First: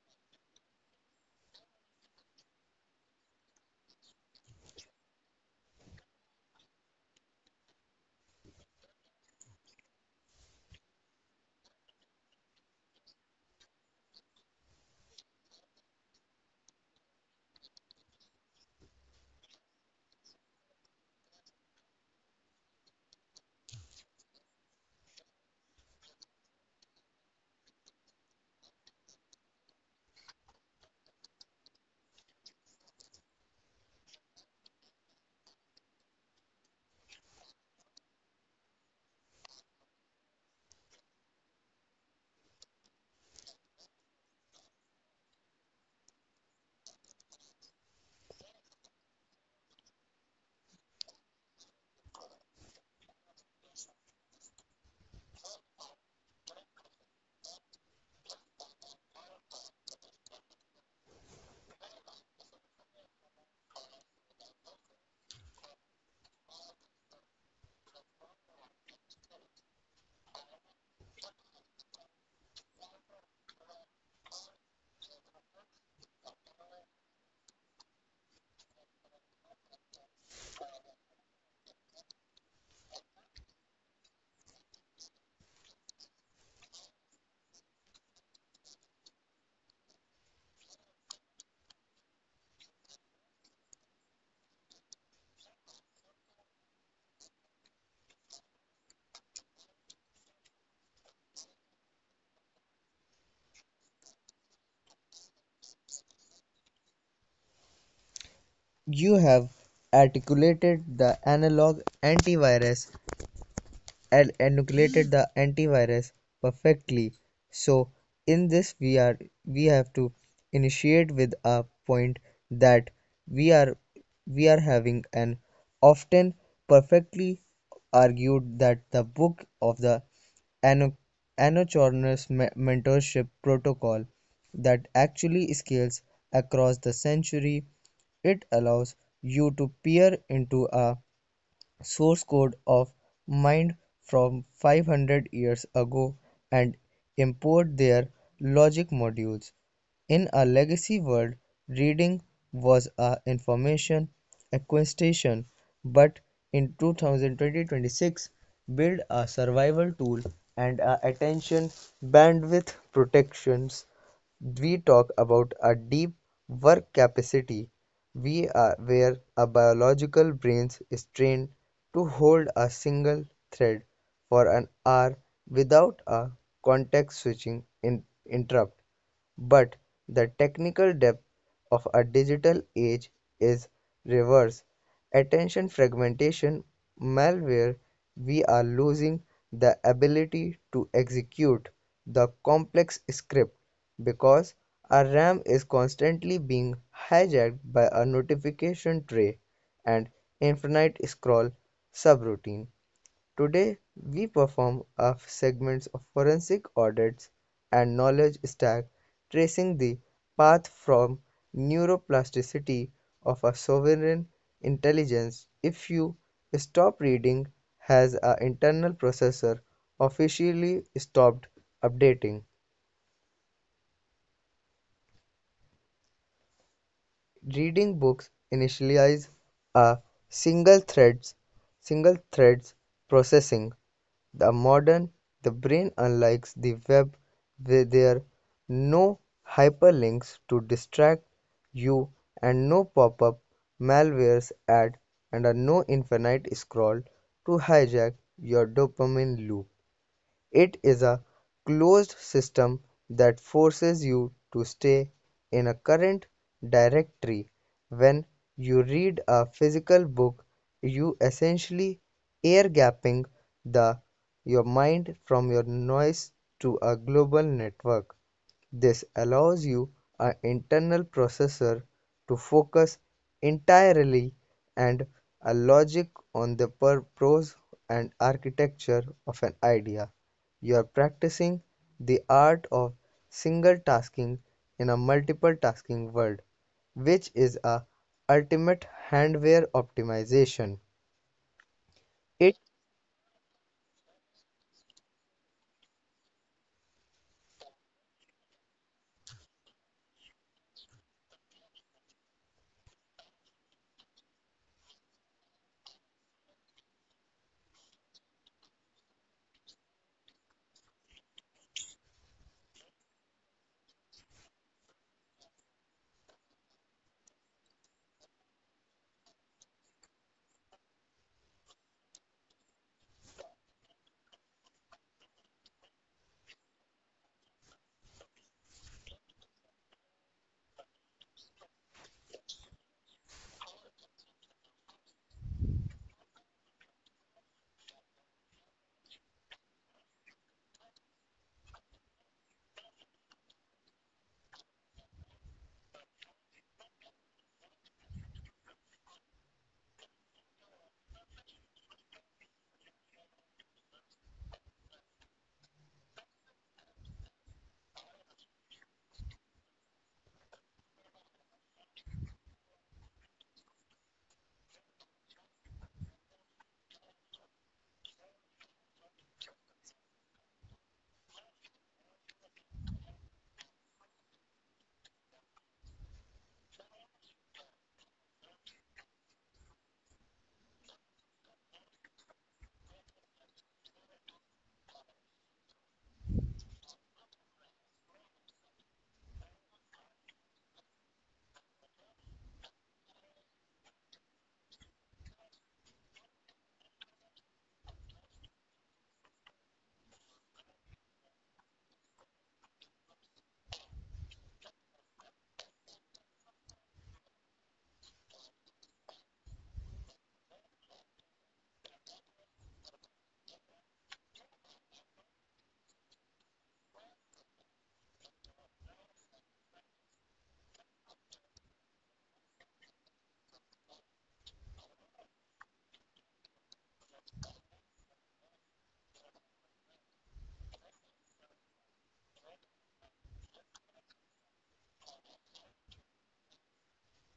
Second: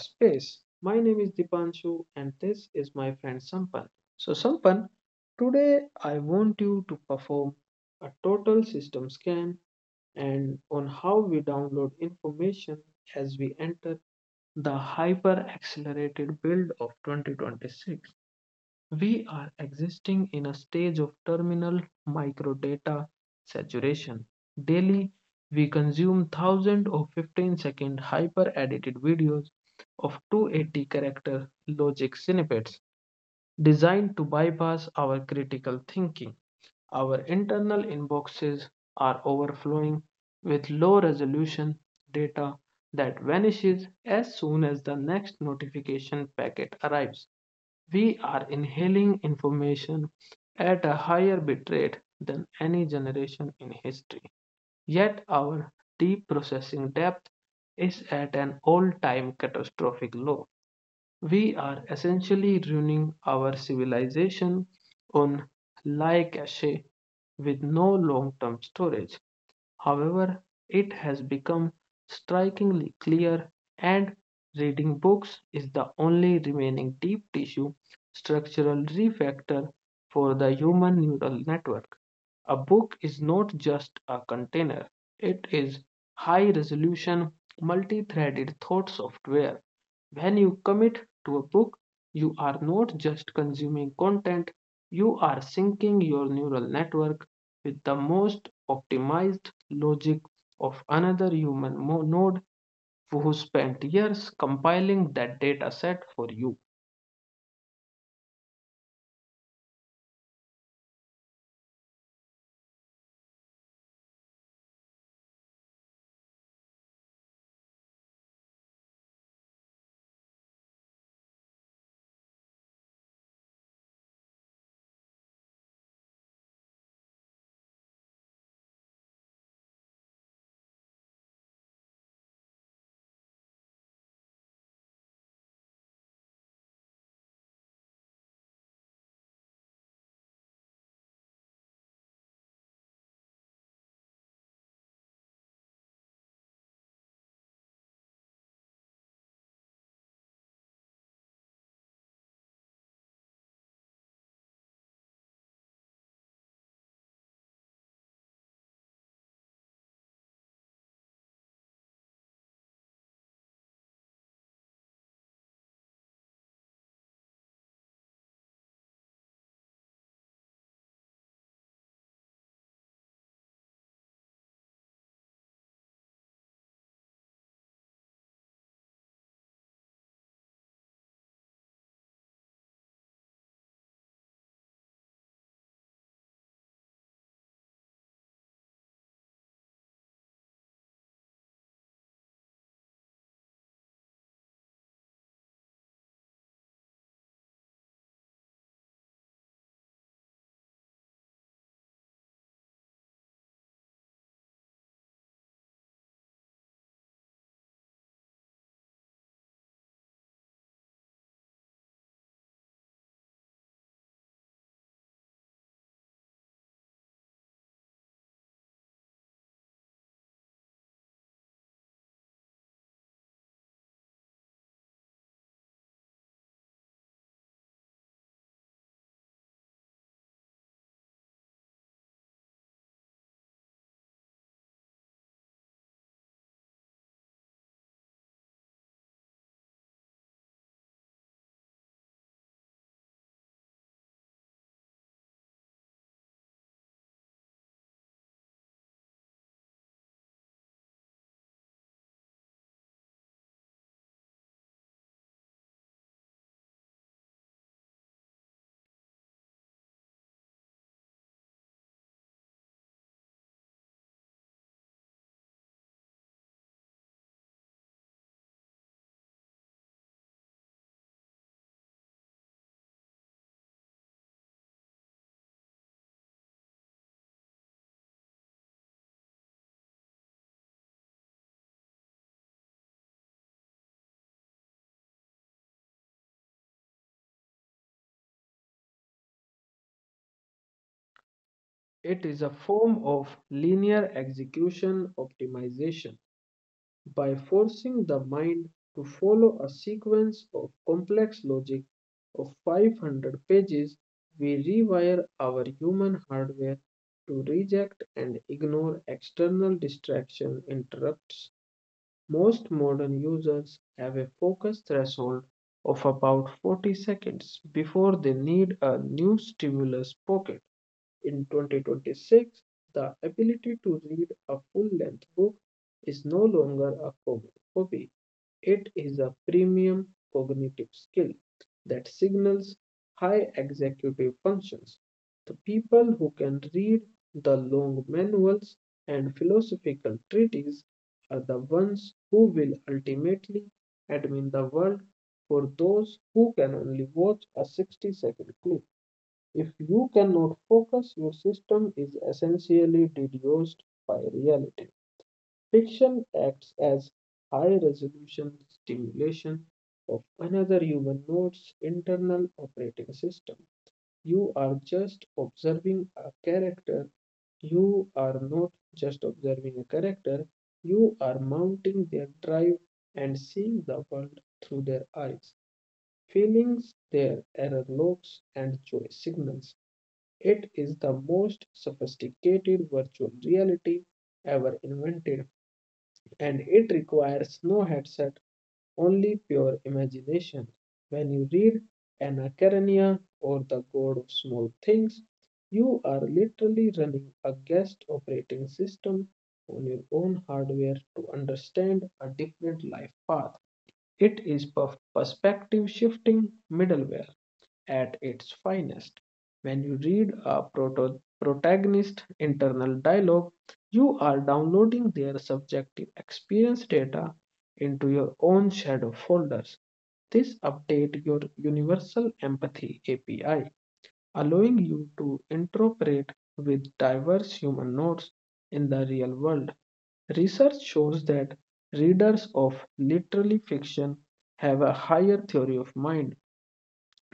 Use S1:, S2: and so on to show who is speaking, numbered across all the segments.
S1: space. My name is Dipanshu, and this is my friend Sampan. So, Sampan, today I want you to perform a total system scan and on how we download information as we enter the hyper accelerated build of 2026. We are existing in a stage of terminal microdata saturation. Daily, we consume thousands of 15-second hyper edited videos of 280 character logic snippets designed to bypass our critical thinking. Our internal inboxes are overflowing with low resolution data that vanishes as soon as the next notification packet arrives. We are inhaling information at a higher bitrate than any generation in history. Yet our deep processing depth is at an all time catastrophic low. We are essentially ruining our civilization on lie cache with no long term storage. However, it has become strikingly clear, and reading books is the only remaining deep tissue structural refactor for the human neural network. A book is not just a container, it is high resolution, multi threaded thought software. When you commit to a book, you are not just consuming content, you are syncing your neural network with the most optimized logic of another human node who spent years compiling that data set for you.
S2: You have articulated the analog antivirus and inoculated the antivirus perfectly. So in this we have to initiate with a point that we are we are having an often perfectly argued that the book of the ano- mentorship protocol that actually scales across the century. It allows you to peer into a source code of mind from 500 years ago and import their logic modules. In a legacy world, reading was a information acquisition, but in 2020 build a survival tool and a attention bandwidth protections we talk about a deep work capacity we are where a biological brain is trained to hold a single thread for an hour without a context switching in, interrupt but the technical depth of a digital age is reverse attention fragmentation malware. We are losing the ability to execute the complex script because our RAM is constantly being hijacked by a notification tray and infinite scroll subroutine. Today, we perform a segments of forensic audits and knowledge stack tracing the path from neuroplasticity of a sovereign intelligence. If you stop reading has an internal processor officially stopped updating. Reading books initialize a single threads single threads processing. The modern the brain unlike the web where there are no hyperlinks to distract you and no pop-up malwares ad and a no infinite scroll to hijack your dopamine loop. It is a closed system that forces you to stay in a current directory. When you read a physical book, you essentially air-gapping the your mind from your noise to a global network. This allows you an internal processor to focus entirely and a logic on the and architecture of an idea. You are practicing the art of single tasking in a multiple tasking world, which is a ultimate hardware optimization.
S1: It is a form of linear execution optimization. By forcing the mind to follow a sequence of complex logic of 500 pages, we rewire our human hardware to reject and ignore external distraction interrupts. Most modern users have a focus threshold of about 40 seconds before they need a new stimulus pocket. In 2026, the ability to read a full-length book is no longer a hobby. It is a premium cognitive skill that signals high executive functions. The people who can read the long manuals and philosophical treatises are the ones who will ultimately admin the world for those who can only watch a 60-second clip. If you cannot focus, your system is essentially deduced by reality. Fiction acts as high resolution stimulation of another human node's internal operating system. You are just observing a character. You are not just observing a character, you are mounting their drive and seeing the world through their eyes, feelings, their error logs, and joy signals. It is the most sophisticated virtual reality ever invented, and it requires no headset, only pure imagination. When you read Anna Karenina or The God of Small Things, you are literally running a guest operating system on your own hardware to understand a different life path. It is perspective shifting middleware at its finest. When you read a protagonist internal dialogue, you are downloading their subjective experience data into your own shadow folders. This updates your Universal Empathy API, allowing you to interoperate with diverse human nodes in the real world. Research shows that readers of literary fiction have a higher theory of mind.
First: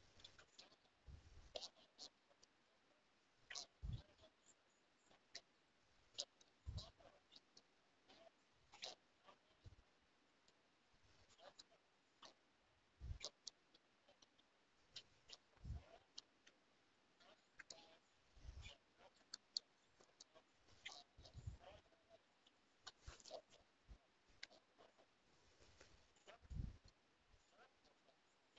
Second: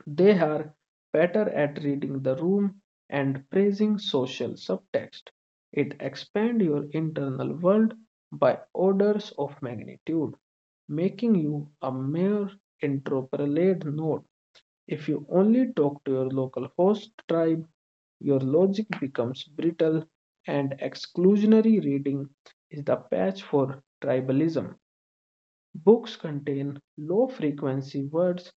S1: They are better at reading the room and praising social subtext. It expands your internal world by orders of magnitude, making you a mere interpolate node. If you only talk to your local host tribe, your logic becomes brittle and exclusionary. Reading is the patch for tribalism. Books contain low frequency words,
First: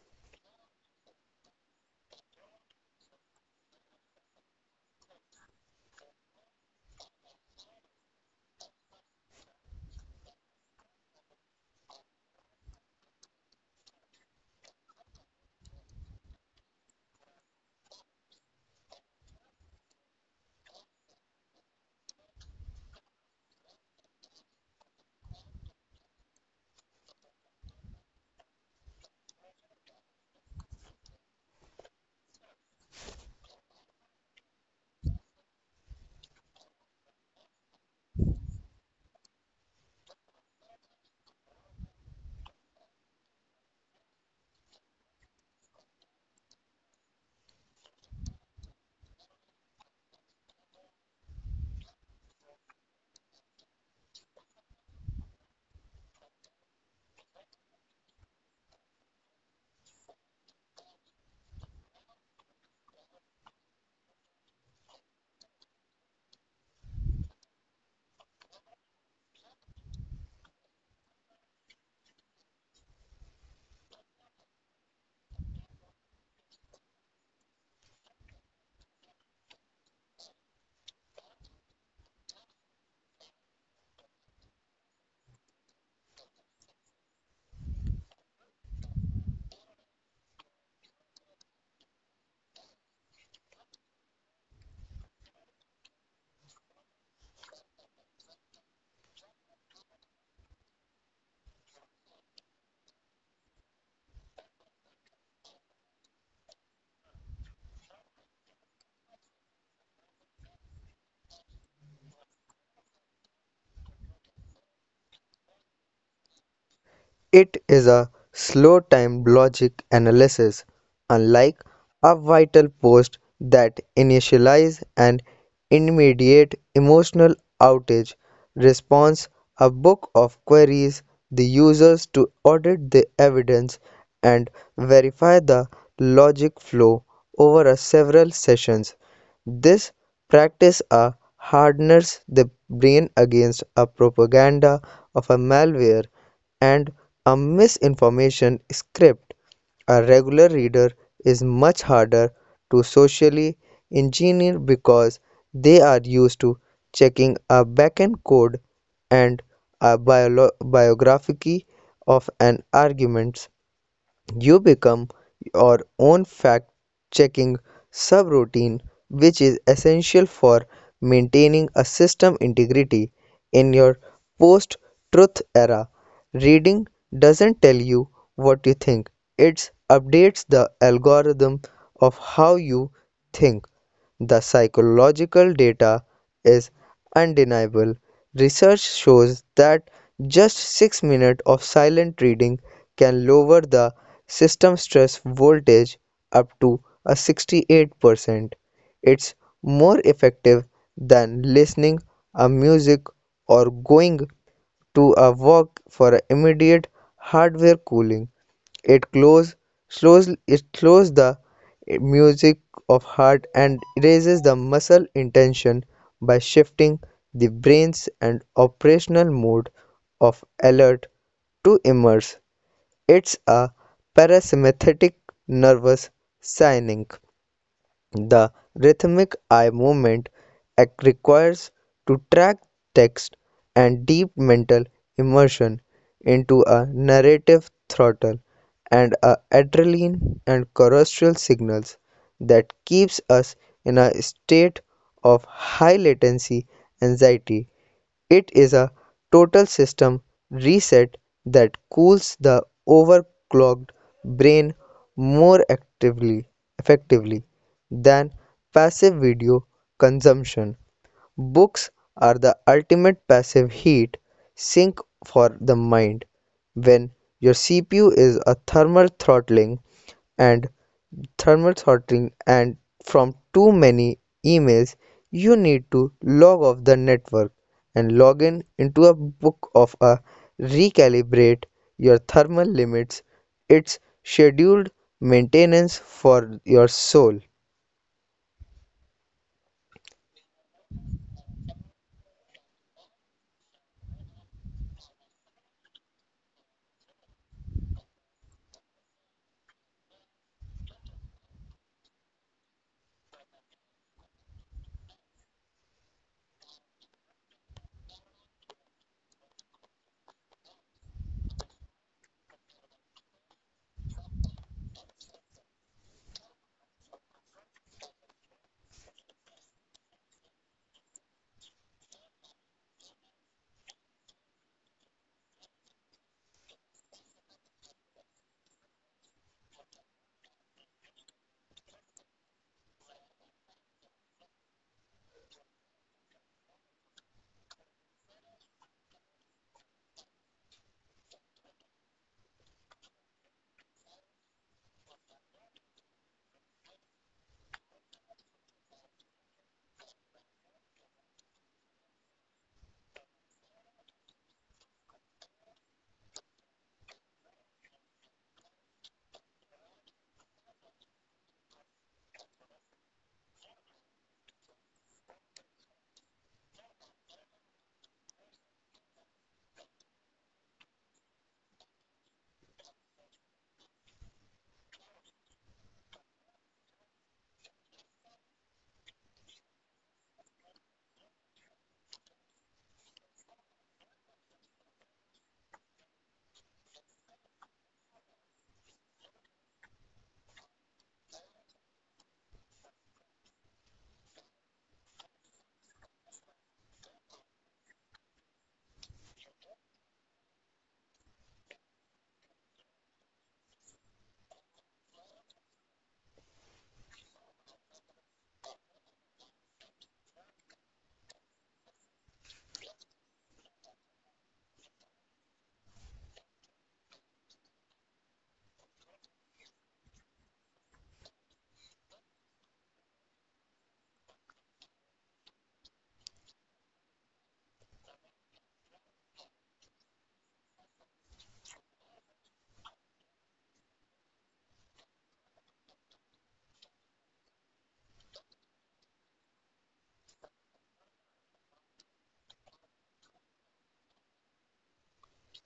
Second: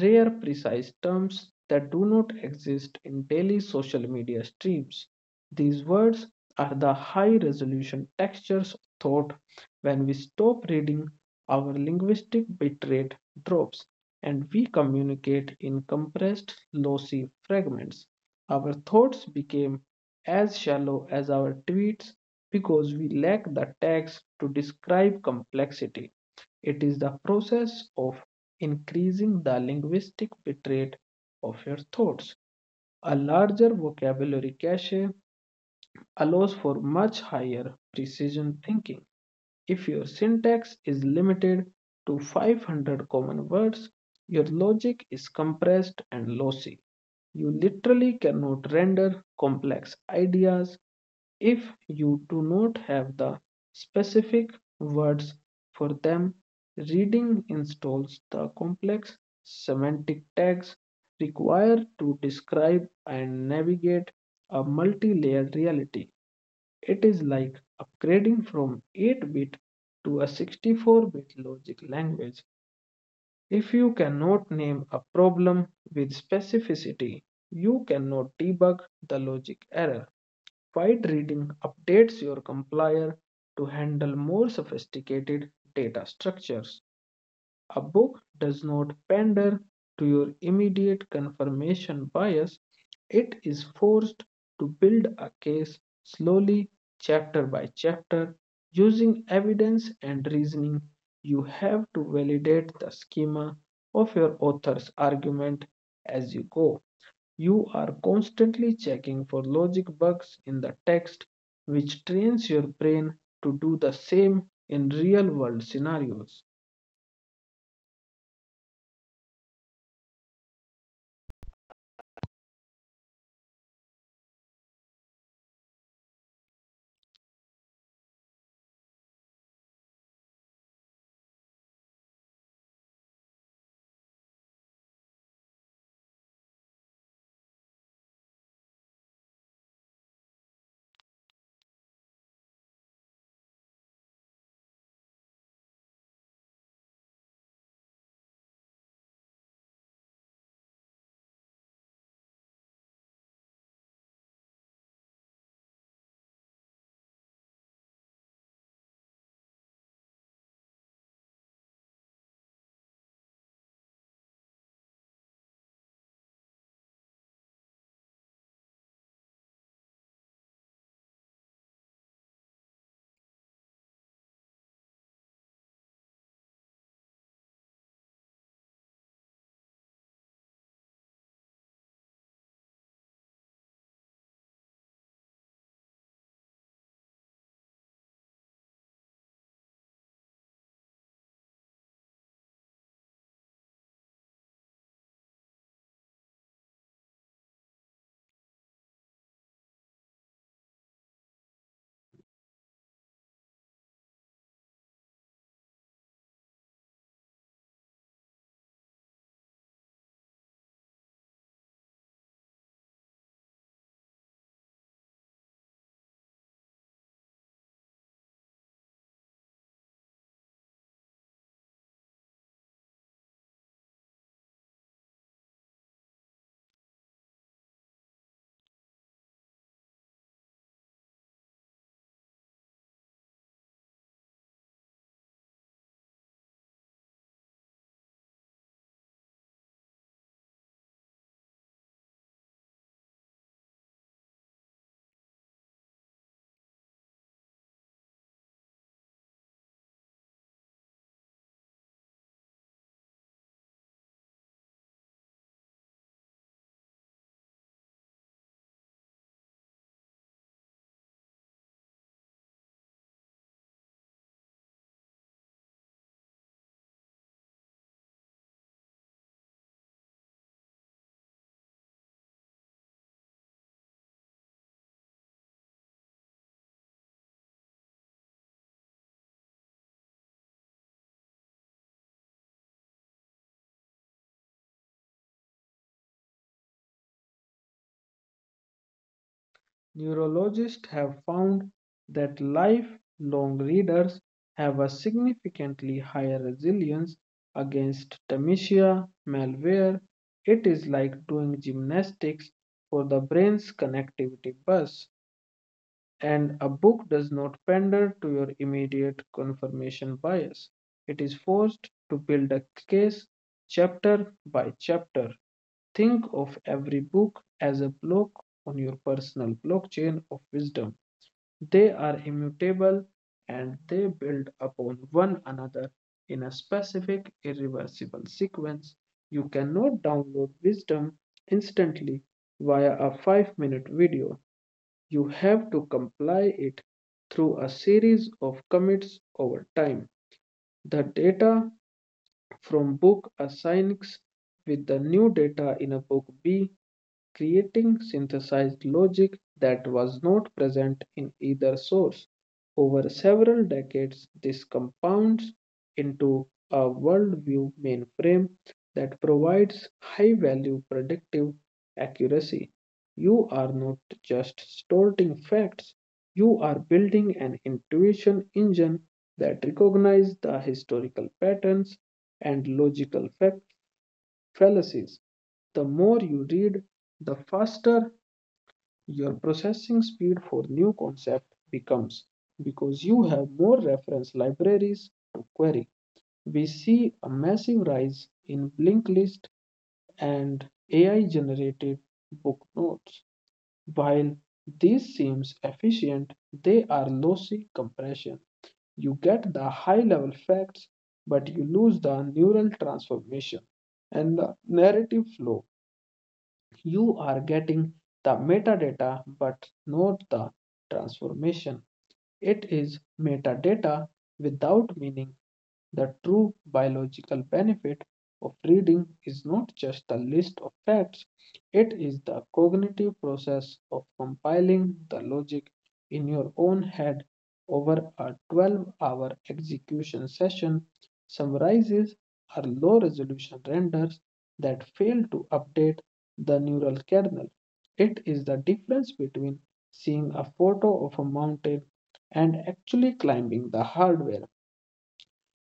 S1: rare precise terms that do not exist in daily social media streams. These words are the high resolution textures of thought. When we stop reading, our linguistic bitrate drops and we communicate in compressed, lossy fragments. Our thoughts became as shallow as our tweets because we lack the tags to describe complexity. It is the process of increasing the linguistic bitrate of your thoughts. A larger vocabulary cache allows for much higher precision thinking. If your syntax is limited to 500 common words, your logic is compressed and lossy. You literally cannot render complex ideas if you do not have the specific words for them. Reading installs the complex semantic tags required to describe and navigate a multi-layered reality. It is like upgrading from 8-bit to a 64-bit logic language. If you cannot name a problem with specificity, you cannot debug the logic error. Quiet reading updates your compiler to handle more sophisticated data structures. A book does not pander to your immediate confirmation bias, it is forced to build a case slowly, chapter by chapter, using evidence and reasoning. You have to validate the schema of your author's argument as you go. You are constantly checking for logic bugs in the text, which trains your brain to do the same in real world scenarios.
S2: It is a slow time logic analysis, unlike a vital post that initialize an immediate emotional outage response, a book of queries the users to audit the evidence and verify the logic flow over a several sessions. This practice hardens the brain against a propaganda of a malware and a misinformation script. A regular reader is much harder to socially engineer because they are used to checking a backend code and a biography of an argument you become your own fact-checking subroutine, which is essential for maintaining a system integrity in your post-truth era. Reading doesn't tell you what you think; it updates the algorithm of how you think. The psychological data is undeniable. Research shows that just 6 minutes of silent reading can lower the system stress voltage up to a 68%. It's more effective than listening a music or going to a walk for a immediate hardware cooling. It close, it slows the music of heart and raises the muscle intention by shifting the brain's and operational mode of alert to immerse. It's a parasympathetic nervous signaling. The rhythmic eye movement requires to track text and deep mental immersion into a narrative throttle and a adrenaline and choral signals that keeps us in a state of high latency anxiety. It is a total system reset that cools the overclocked brain more actively effectively than passive video consumption. Books are the ultimate passive heat sink for the mind. When your CPU is a and thermal throttling and from too many emails you need to log off the network and log in into a book of a recalibrate your thermal limits. Its scheduled maintenance for your soul.
S1: Neurologists have found that lifelong readers have a significantly higher resilience against dementia, malware. It is like doing gymnastics for the brain's connectivity bus. And a book does not pander to your immediate confirmation bias. It is forced to build a case chapter by chapter. Think of every book as a block on your personal blockchain of wisdom. They are immutable and they build upon one another in a specific, irreversible sequence. You cannot download wisdom instantly via a 5-minute video. You have to comply it through a series of commits over time. The data from book assigns with the new data in a book B, creating synthesized logic that was not present in either source. Over several decades, this compounds into a worldview mainframe that provides high value predictive accuracy. You are not just storing facts, you are building an intuition engine that recognizes the historical patterns and logical factors fallacies. The more you read, the faster your processing speed for new concept becomes because you have more reference libraries to query. We see a massive rise in linked list and AI generated book notes. While this seems efficient, they are lossy compression. You get the high level facts, but you lose the neural transformation and the narrative flow. You are getting the metadata but not the transformation. It is metadata without meaning. The true biological benefit of reading is not just a list of facts, it is the cognitive process of compiling the logic in your own head over a 12-hour execution session. Summarizes are low resolution renders that fail to update the neural kernel. It is the difference between seeing a photo of a mountain and actually climbing the hardware.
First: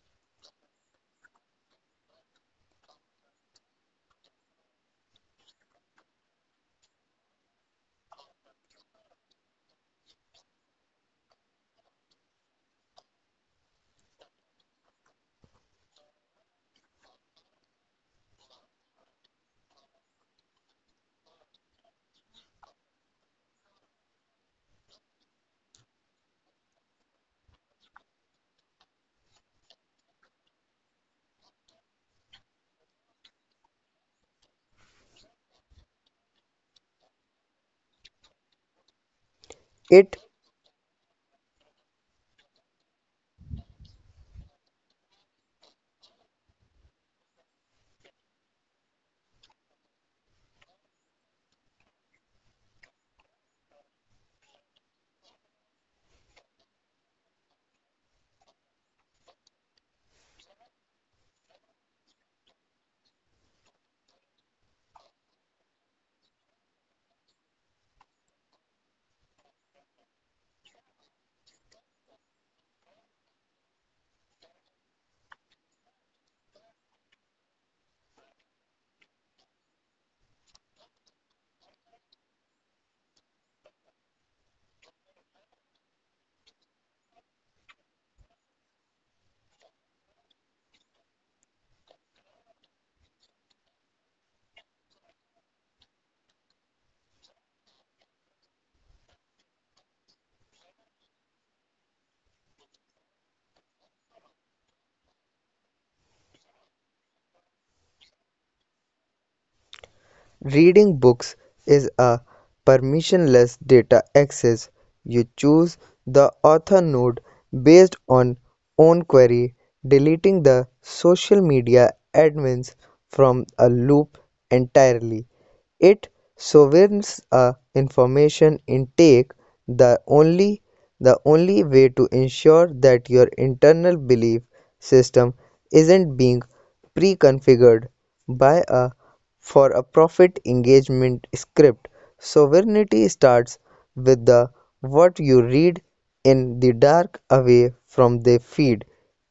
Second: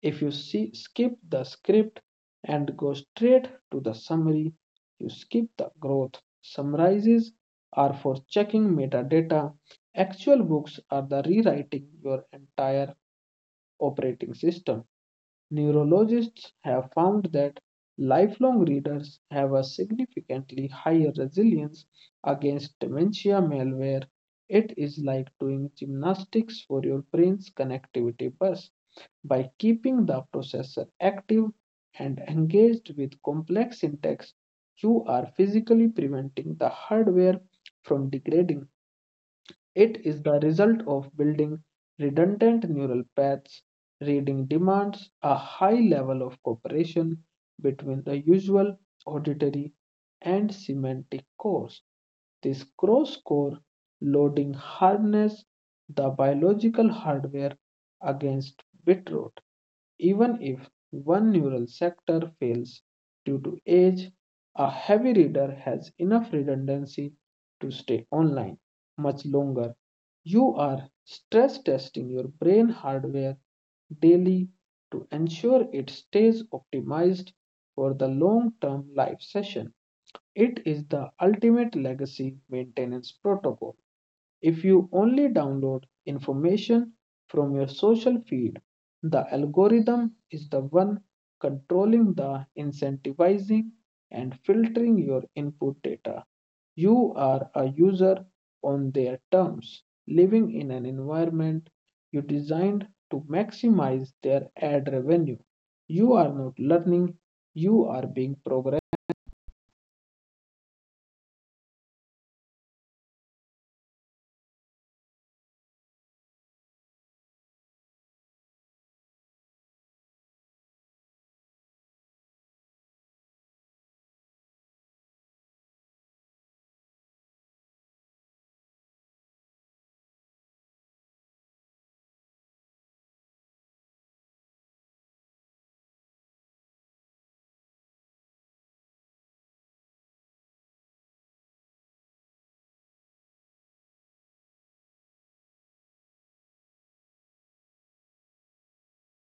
S1: If you see, skip the script and go straight to the summary, you skip the growth. Summarizes are for checking metadata. Actual books are the rewriting your entire operating system. Neurologists have found that lifelong readers have a significantly higher resilience against dementia malware. It is like doing gymnastics for your brain's connectivity bus. By keeping the processor active and engaged with complex syntax, you are physically preventing the hardware from degrading. It
S2: It
S1: is the result of building redundant neural paths. Reading demands a high level of cooperation between the usual, auditory, and semantic cores. This cross core loading harnesses the biological hardware against bitrate. Even if one neural sector fails due to age, a heavy reader has enough redundancy to stay online much longer. You are stress testing your brain hardware daily to ensure it stays optimized for the long term live session. It is the ultimate legacy maintenance protocol. If you only download information from your social feed, the algorithm is the one controlling the incentivizing and filtering your input data. You are a user on their terms, living in an environment you designed to maximize their ad revenue. You are not learning, you are being programmed.
S2: Reading books is a permissionless data access. You choose the author node based on own query, deleting the social media admins from a loop entirely. It sovereigns a information intake, the only the only way to ensure that your internal belief system isn't being pre-configured by a for a profit engagement script. Sovereignty starts with the what you read in the dark away from the feed.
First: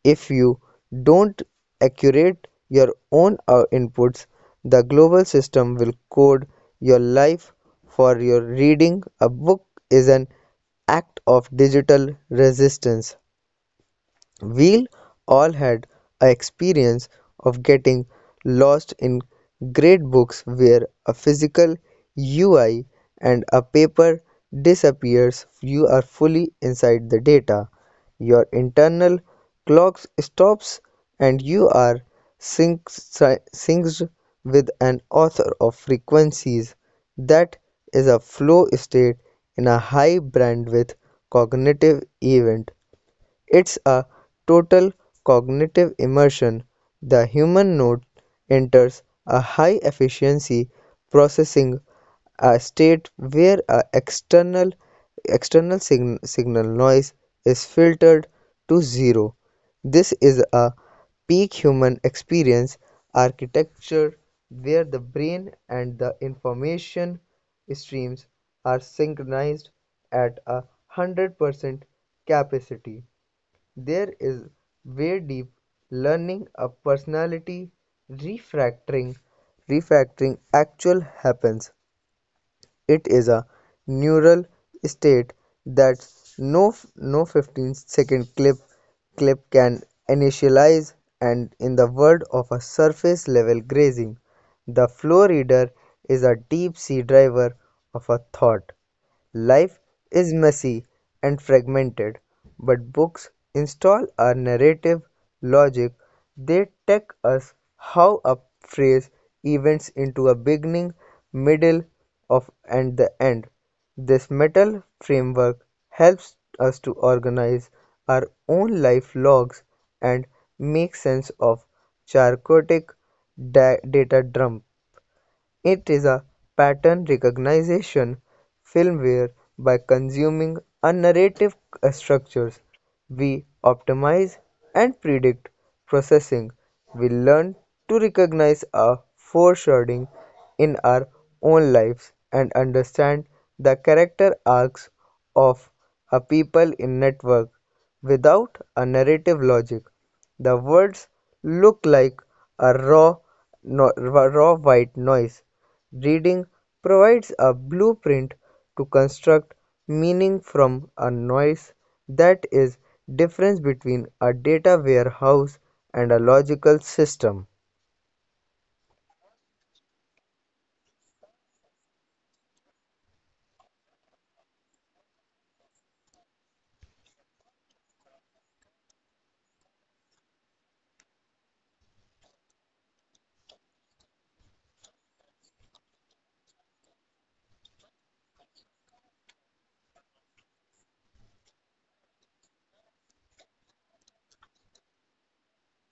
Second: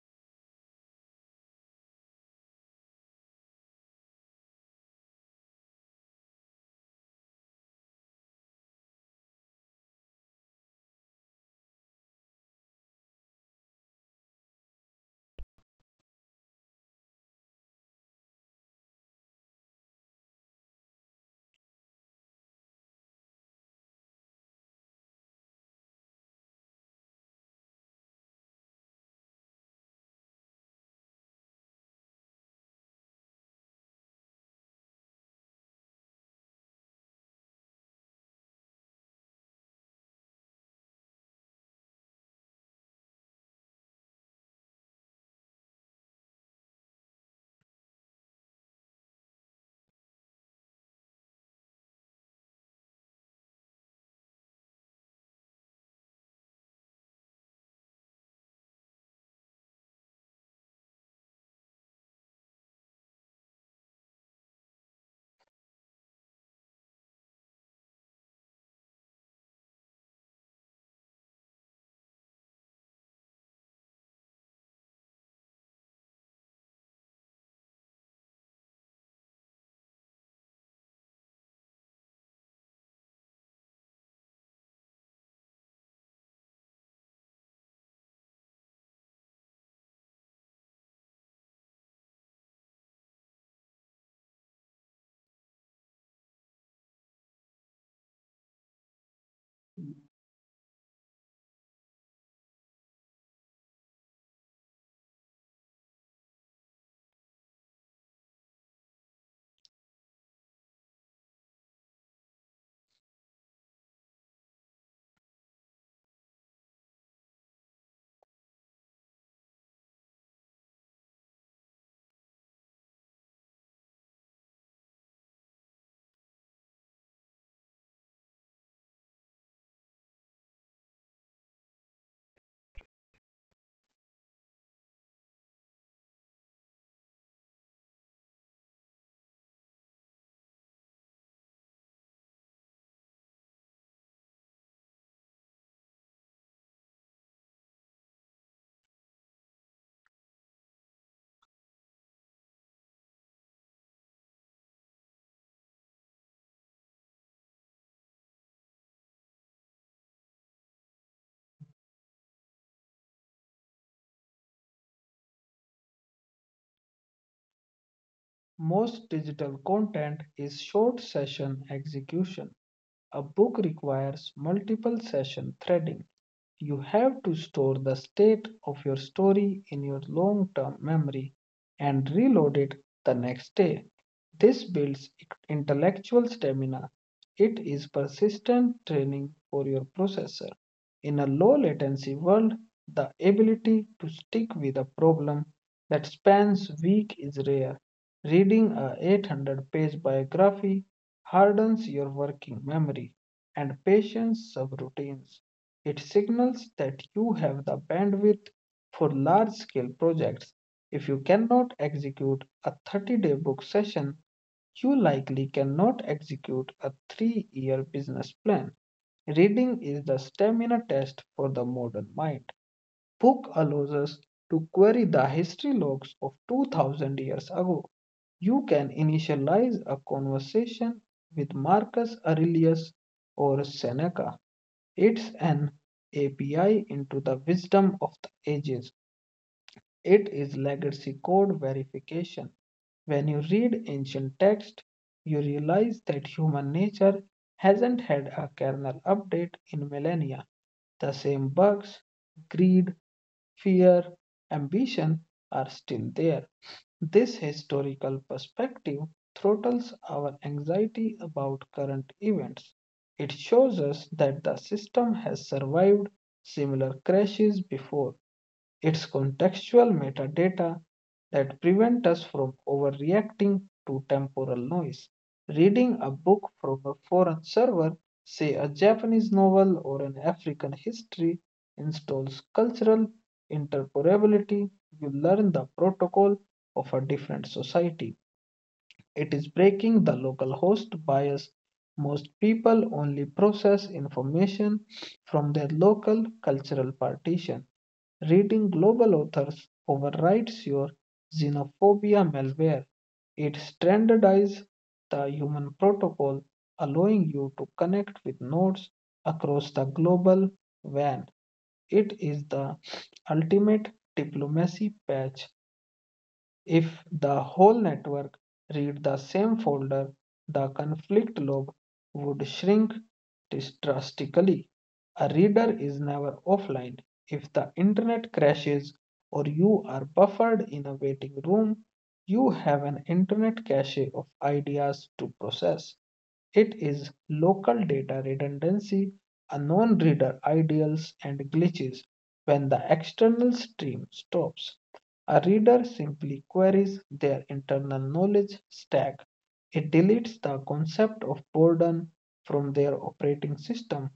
S2: If you don't accurate your own inputs, the global system will code your life for your reading. A book is an act of digital resistance. We'll all had a experience of getting lost in great books where a physical UI and a paper disappears. You are fully inside the data. Your internal clock stops and you are synced with an author of frequencies. That is a flow state in a high bandwidth cognitive event. It's a total cognitive immersion. The human node enters a high efficiency processing a state where a external signal noise is filtered to zero. This is a peak human experience architecture where the brain and the information streams are synchronized at a 100% capacity. There is way deep learning of personality refactoring refactoring actual happens. It is a neural state that no no 15 second clip can initialize and in the world of a surface level grazing the flow reader is a deep sea driver of a thought. Life is messy and fragmented, but books install a narrative logic. They tell us how a phrase events into a beginning, middle, of and the end. This metal framework helps us to organize our own life logs and make sense of chaotic data dump. It is a pattern recognition film where, by consuming a narrative structures we optimize and predict processing. We learn to recognize a foreshadowing in our own lives and understand the character arcs of a people in network without a narrative logic. The words look like a raw no, raw white noise. Reading provides a blueprint to construct meaning from a noise that is difference between a data warehouse and a logical system.
S1: Most digital content is short session execution. A book requires multiple session threading. You have to store the state of your story in your long term memory and reload it the next day. This builds intellectual stamina. It is persistent training for your processor. In a low latency world, the ability to stick with a problem that spans weeks is rare. Reading a 800-page biography hardens your working memory and patience subroutines. It signals that you have the bandwidth for large scale projects. If you cannot execute a 30-day book session, you likely cannot execute a 3-year business plan. Reading is the stamina test for the modern mind. Book allows us to query the history logs of 2000 years ago. You can initialize a conversation with Marcus Aurelius or Seneca. It's an API into the wisdom of the ages. It is legacy code verification. When you read ancient text, you realize that human nature hasn't had a kernel update in millennia. The same bugs, greed, fear, ambition are still there. This historical perspective throttles our anxiety about current events. It shows us that the system has survived similar crashes before. It's contextual metadata that prevent us from overreacting to temporal noise. Reading a book from a foreign server, say a Japanese novel or an African history, installs cultural interoperability. You learn the protocol of a different society. It is breaking the local host bias. Most people only process information from their local cultural partition. Reading global authors overrides your xenophobia malware. It standardizes the human protocol, allowing you to connect with nodes across the global WAN. It is the ultimate diplomacy patch. If the whole network read the same folder, the conflict lobe would shrink drastically. A reader is never offline. If the internet crashes or you are buffered in a waiting room, you have an internet cache of ideas to process. It is local data redundancy, unknown reader ideals, and glitches. When the external stream stops, a reader simply queries their internal knowledge stack. It deletes the concept of boredom from their operating system.